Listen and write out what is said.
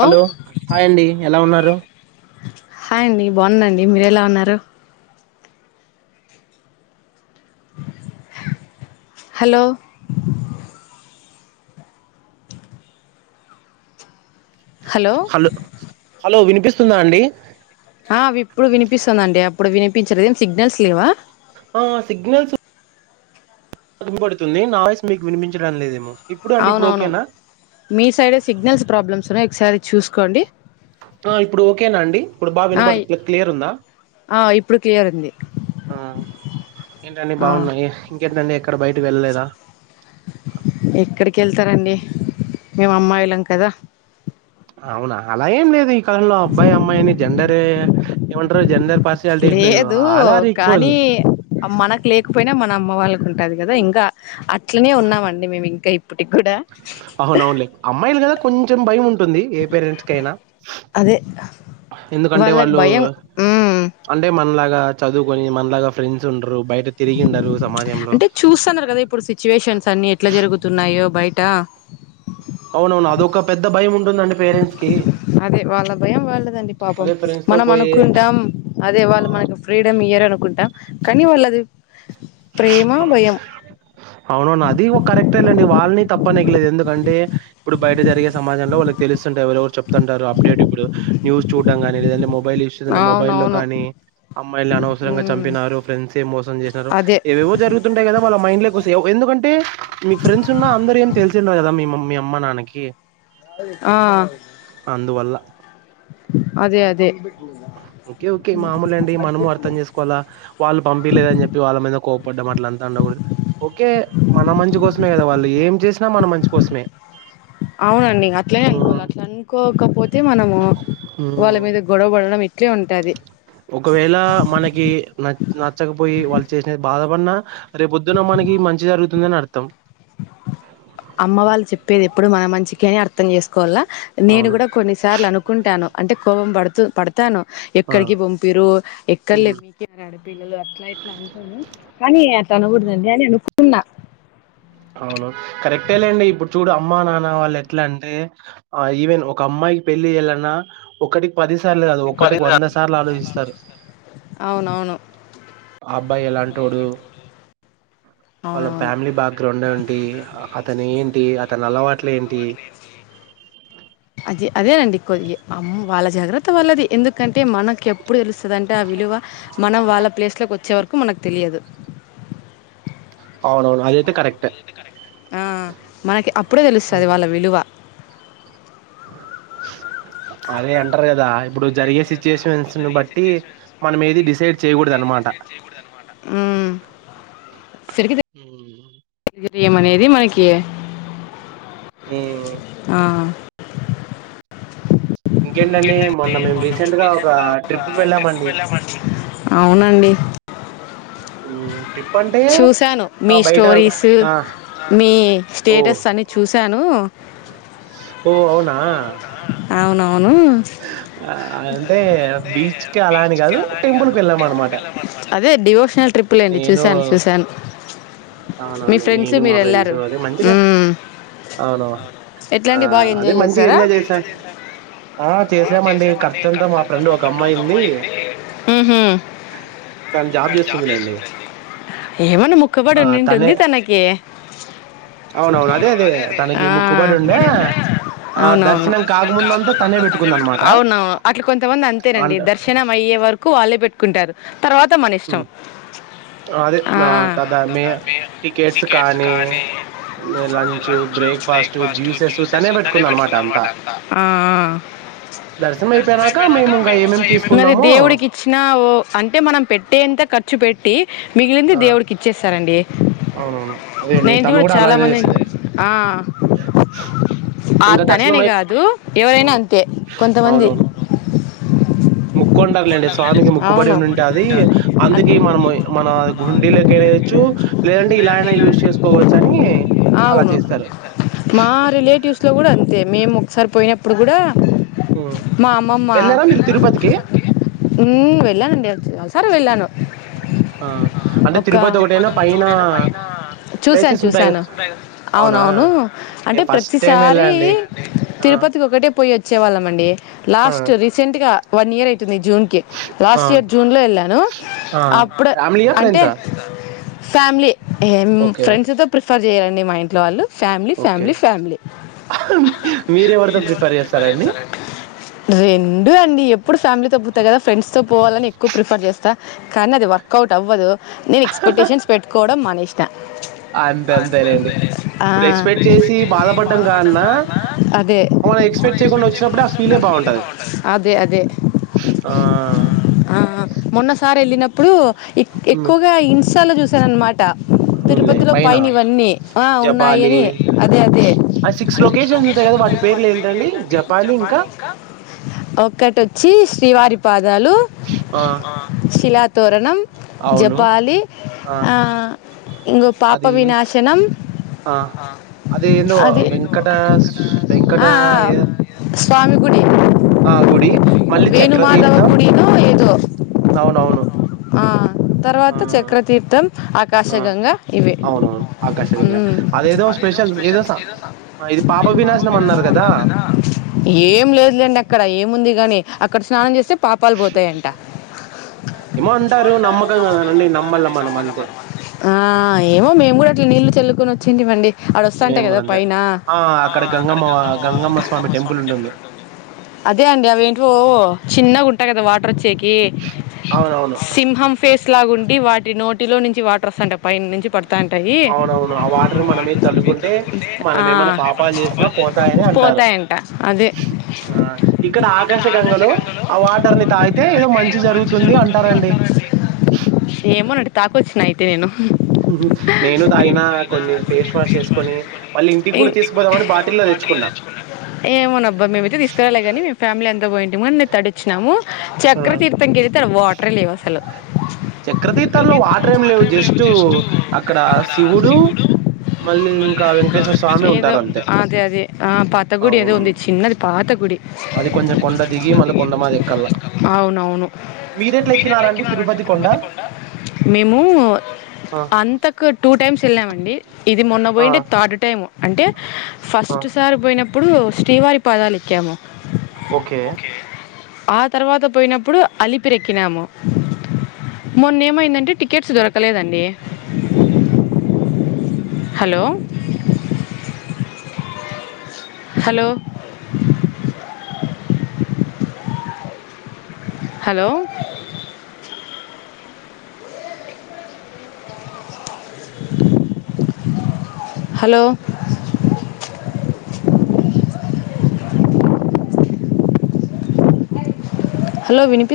Hello hi అండి ఎలా ఉన్నారు హాయండి బాగుందండి మీరు ఎలా ఉన్నారు హలో హలో హలో వినిపిస్తుందా అండి ఆ ఇప్పుడు వినిపిస్తుందిండి అప్పుడు వినిపించలేద్ సిగ్నల్స్ లేవా ఆ సిగ్నల్స్ వినపడుతుంది నా వాయిస్ మీకు వినిపించడం లేదేమో ఇప్పుడు అండి ఇప్పుడు అవునవును ఓకేనా మీ సైడ్ే సిగ్నల్స్ ప్రాబ్లమ్స్ ఉన్నాయి ఒకసారి చూసుకోండి ఆ ఇప్పుడు ఓకేనా అండి ఇప్పుడు బా ఆ ఇ- వినబడుతుందా క్లియర్ ఉందా ఆ ఇప్పుడు క్లియర్ ఉంది ఆ ఏంటండి ఆ బాగున్నాయి ఇంకేంటండి ఎక్కడ బయటికి వెళ్ళలేదా ఎక్కడికేళ్తారండి మేము అమ్మాయిళం కదా అవునా అలా ఏం లేదు ఈ కాలంలో అబ్బాయి అమ్మాయని జెండర్ ఏమంటారు జెండర్ పార్షియాలిటీ ఏం లేదు ఆల్ ఆర్ ఈక్వల్ కానీ మనకు లేకపోయినా మన అమ్మ వాళ్ళకు ఉంటది కదా ఇంకా అట్లనే ఉన్నామండి మేము ఇంకా ఇ అవునవునులే అమ్మాయిలు కదా కొంచెం భయం ఉం టుంది ఏ పేరెంట్స్ కైనా అదే ఎందుకంటే వాళ్ళకి వాళ్ళు భయం ఉమ్ అంటే మనలాగా చదువు ఓని మన లాగా ఫ్రెండ్స్ ఉండరు. బయట తిరిగిండరు సమాజంలో. అంటే చూస్తున్నారు కదా ఇప్పుడు సిచ్యువేషన్స్ అన్ని ఎట్లా జరుగుతున్నాయో బయ ట అవునవును అదొక పెద్ద భయం ఉంటుందండి పేరెంట్స్ కి అదే వాళ్ళ భయం వాళ్ళదండి పాపం ఫ్రెండ్స్‌తో మనం పోయి అనుకుంటాం అదే ఆ! వాళ్ళు మనకి ఫ్రీడమ్ ఈయ ఏరరునుకుంటా కనీ వాళ్ళది ప్రేమ భయం అవునవును అది ఒక కరెక్టే నండి వాళ్ళని తప్పు అనేకి లేదు. ఎందుకంటే ఇప్పుడు బయట జరిగే సమాజంలో వాళ్ళకి తెలుస్తుంటాయ్ ఎవరవరు చెప్తుంటారు అప్డేట్ ఇప్పుడు న్యూస్ చూడం కానీ లేదంటే మొ బైల్ యూస్ చేసిన్నే మొబైల్ లో అవునవును కానీ, అమ్మాయిల్ని అనవసరంగా ఉమ్ చంపినారు, ఫ్రెండ్స్ ఏ మోసం చేసినారు. అదే ఏవెవో జరుగుతుంటయ్ కదా వాళం మైండ్ లో వసే ఎందుకంటే మీకు ఫ్రెండ్స్ ఉన్నా, అందర ఏం తెలిసిండదు కదా మీ మీ అమ్మ నాన్నకి ఆ అందువల్ల. అదే అదే ఓకే ఓకే మాముూలు అండి మనము అర్ధం చేసుకోలా వాళ్ళ పంపిలేదని చెప్పి వాళ్ళ మీద కోపడ్డం అట్ల అంతా ఉండం ఓకే మన మంచి కోసమే కదా వాళ్ళు ఏం చేసినా మన మంచి కోసమే అవునండి అట్లనే హ్మ్. అనుకోవాల అట్లా అనుకోకపోతే మనము వాళ్ళ హ్మ్. మీద గొడవ బడడమే ఒకవేళ మనకి నచ్ నచ్చకపోయి వాళ్ళు చేసిన బాధపడిన రేపొద్దున మనకి మంచి జరుగుతుంది అని అర్థం అమ్మ వాళ్ళు చెప్పేది ఎప్పుడు మన మంచికే అని అర్థం చేసుకోవాల నేను అవును. కూడా కొన్నిసార్లు అనుకుంటాను అంటే కోపం పడుతూ పడు తాను ఆ! ఎక్కడికి పంపిరు ఎక్కడ లే హ్మ్. మీకు ఆడపిల్లలు అట్లా ఇట్లా అంటాను కానీ ఏ అట్లా హ్మ్. అనకూడదండి అని అనుకుంటన్నా అవును కరెక్టే లేండి ఇప్పుడు చూడు అమ్మా నాన్న వాళ్ళు ఎట్లా అంటే ఈవెన్ ఒక అమ్మా అమ్మయికి పెళ్లి చేయళ్ళన్నా ఒక్కటి పది సార్లు కాదు ఒక్కటికి వంద సార్లు ఆలోచిస్తారు. అవునవును అబ్బాయి ఎలాంటోడు వాళ్ళ అవునవును ఫ్యామిలీ బాగా రొండంటి అతను ఏంటి అతని అలవాట్లు ఏంటి అది అదేనండి కొయ్యి అమ్ వాళ్ళ జాగ్రత్త వాళ్లది ఎందుకంటే మనకి ఎ ప్పుడు తెలుస్తుందంటే ఆ విలువ మనం వాళ్ళ ప్లేస్లోకి వచ్చే వరకు మనకు తెలియదు. అవునవును అది అయితే కరెక్టే ఆ మనకి అప్పుడే తెలుస్తది వాళ్ళ విలువ వాణి మిస్స అదే అంటారు కదా ఇప్పుడు జరిగే సిచ్యుయేషన్స్ ను బట్టి మనం ఏది డిసైడ్ చేయ్యకూడదు. నుమాట ఉమ్ తిరిగి ఏమనేది మనకి ఉ ఆ ఇంకేంటండి మొన్న మేము రీసెంట్ గా ఒక ట్రిప్కి వెళ్ళామండి. అండి మ్ ట్రిప్ అంటే ఆ బయట స్టోరీస్ ఆ మీ ఓ స్టేటస్ అన్ని చూశాను ఓ అవునా అవునవును ఆ అంటే బీచ్కే అలా అని కాదు టెంపుల్ కి వెళ్ళాం అన్నమాట అదే డివోషనల్ ట్రిప్పుప్లేండి చూశాను చూశాను మీ అవునవును ఫ్రెండ్స్ నేను మా మీరు ఫ్రెండ్స్ వెళ్ళారు అదే మంచిగా మ్మ్. అవునవును ఎట్లా ఆ అండి బాగా అదే ఎంజాయ్ మంచిగా చేశారా ఎంజాయ్ చేశాన్ ఆ చేసామండి ఖర్చంత మా ఫ్రెండ్ ఒక అమ్మాయి ఉంది మ్హూ. తను జాబ్ చేస్తుందిలేండి ఏమన్నా ముక్కబడి ఆ తనే అవునవును అదే అదే ఆ ఆహ్, అవునవును ను దర్శనం కాకముందంతా తనే పెట్టుకుందనమాట. అవునవును అట్లా కొంతమంది అంతేనండి అండ్ దర్శనం అయ్యే వరకు వాళ్ళే పెట్టుకుం టారు తర్వాత మన ఇష్టం హ్మ్. అదే ఆ నా తద ఇంకా మే దానిమీద టికెట్స్ కానీ అదే lunch, lunch breakfast, breakfast juices తనే పెట్టుకుందనమాట అంతా. పెట్టుకుందన్నమట ఆ ఆ దర్శనం అయిపోయినాక అయిపోయినాకా మేమింకా మేము ఏమేం ఇంగ మరి తీసుకున్నామో దేవుడికిచ్చిన ఓ అంటే మనం పెట్టేంత క ఖర్చు పెట్టి మిగిలింది ఆ! దేవుడికి ఇచ్చేస్తారండి అవునవును అదే అండి నేను తను కూడా చాలా అలాగనే మంది చేసింది ఆ, ఆ ఇంకా తనే అని దర్శనమై కాదు ఎవరైనా హ్మ్. అంతే కొంతమంది ముక్కుంటారులేండి స్వామికి ముక్కుబడి అవును ఉండి ఉంటది అందుకే మనం మన అ గుండీలకైనేయొచ్చు లేదంటే ఇలా అయినా యూజ్ చేసుకోవచ్చు అని అవును మా రిలేటివ్స్ లో కూడా అంతే మేము ఒకసారి పోయినప్పుడు కూడా హ్మ్. మా అమ్మమ్మ వెళ్లారా మీరు తిరుపతికి? మ్ వెళ్ళనండి అక్టువల్ సరి వెళ్ళాను ఆ! అంటే ఒక తిరుపతి ఒకటేనా పైన చూసాను ప్లేసెస్ ఉంటాయిగా? చూసాను అవునా? అవునవును అంటే నేను ఫస్ట్ టైమ్ వెళ్ళా ప్రతిసారి అండి. ఆ! తిరుపతికి ఒకటే పోయోచ్చేవా ళ్ళమండి ఆ! లాస్ట్ రీసెంట్ గా వన్ ఇయర్ అయి తుంది జూన్ కి ఆ! లాస్ట్ ఇయర్ జూన్ లో వెళ్ళాను ఆ! అప్పుడు ఫ్యామిలీయా? అంటే ఫ్రెండ్సా? ఫ్యామిలీ ఎం ఓకే. ఫ్రెండ్స్ తో ప్రిఫర్ చేయ్యారండి మా ఇంట్లో వాళ్ళు ఫ్యామిలీ ఓకే. ఫ్యామిలీ ఫ్యామిలీ మీరెవరితో మేరెవరితో ప్రిఫర్ చేస్తారండి? చెత్తరండి రెండు అండి ఎ ప్పుడు ఫ్యామిలీతో పోత కదా ఫ్రెండ్స్తో పోవాలని ఎక్కువ ప్రిఫర్ చేస్తా కానీ అది వర్కౌట్ అవ్వదు నేను ఎక్స్ప్టేషన్ పెట్టుకోవడం మానేష్ అంతే అంతేలేండి ఆ ఇప్పుడు ఎక్స్పెక్ట్ చేసి బాధపడ్డం కాన్నా అదే మనం ఎక్స్పెక్ట్ చే కుండా వచ్చినప్పుడే ఆ ఫీలే బాగుంటది అదే అదే ఆ ఆ మొన్నసారి వెళ్ళినప్పుడు ఎక్ ఉమ్, ఎక్కువగా ఇన్స్టాలో చూసానన్నమా ట అవునులే తిరుపతిలో పైన పైనివన్నీ ఆ ఉన్నాయి జపాలి అని అదే అదే ఆ సిక్స్ లొకేషన్స్ ఉంటాయి కదా వాటి పేర్లు ఏంటండి ఏంటండీ జపాలి ఇంకా ఒక్కటిచ్చి శ్రీవారి పాదాలు ఆ శిలా తోరణం అవును జపాలి ఆ ఇంగో పా అది పవినాశనం ఆ అది ఏందో అదే వెంకట వెంకట ఆ ఆ ఏదో స్వామి గుడి ఆ గుడి మళ్ళీ వేణుమాదావ చక్రతీర్థం గుడినో ఏదో అవునవును ఆ ఆ, తర్వాత చక్రతీర్థం ఆ, ఆకాశగంగా ఇవే అవునవును ఆకాశగంగా మ్ అదేదో స్పెషల్ ఏదస పాపవినాశనం అన్నారు కదా ఏం లేదులేండి అక్కడ ఏముంది గాని అక్కడ స్నానం చేస్తే పాపాలు పోతాయంట ఏమో అంటారు నమ్మకం కదానండి నమ్మల్ల మనం అంతే ఆ ఏమో మేము కూడా అట్లా నీళ్లు చల్లుకుొని వచ్చింటివండి అడ వస్తాటై మేము కదా కూడా అంతే పైన ఆ అ అక్కడ గంగమ్మ వాళ్ళు స్వామి టెంపుల్ గం ఉంటుంది అదే అండి అవేంటి వో చిన్న గు కదా వాటర్ వచ్చేకి అవునవును సింహం ఫేస్ లా ఉండి వాటి నో టిలో నుంచి వాటర్ ఒస్తంటే అవునవును ఆ వాటర్ మనమిన చల్లుకుంటే ఆ మనమేన్నా పాపాలు చేసినా పో పోతాయని పోతాయి. అంటారు పోతాయంట అదే ఇక్కడ ఆకాశ గంగలో ఆ వాటర్ తా అయితే ఏదో మంచి జరుగుతుంది అంటారండి ఏమోనండి తాకొచ్చిన అయితే నేను నేను తాగిన కొన్ని ఫేస్ వాష్ చేసుకోని మళ్ళీ ఇంటికి కూడా తీసుకుపోదామని బాటిలో ఏమోనబ్బా మేమైతే తీసుకురాలే గాని మేం ఫ్యామిలీ అంతా పోయింటిమీ అని నే తడోచ్చినాము చక్ర తీీర్థం గరితే వాట చక్రతిర్ తల్లో వాటర్ ఏం లేవు జష్ స్ట్ అక్కడ శివుడు మళ్ళీ ఇంకా వెంకటేశ్వర స్వామి ఏదో ఉంటారు అంతే స్వామి ఉంటారు అదే అదే ఆ పాత గుడి ఏదో అవునవును ఉంది చిన్నది పాత గుడి అది కొంచెం కొండ దిగి మళ్ళీ కొండ మాది ఎక్కల్ల అవునవును మీరేట్లా ఎక్కినరండి తిరుపతి కొండ మేము ఆ అంతకు టూ టైమ్స్ వెళ్ళామండి ఇది మొన్న ఆ పోఇండే థర్డ్ టైమ్ అంటే ఆ ఫస్ట్ సారి పోయినప్పుడు శ్రీవారి పాదాలేక్కాము ఓకే ఆ తర్వాత పోయినప్పుడు అలిపిరెక్కినాము మొన్న ఏమైందంటే టికెట్స్ దొరకలేదండి హలో హలో హలో హలో అ హలో వినిపి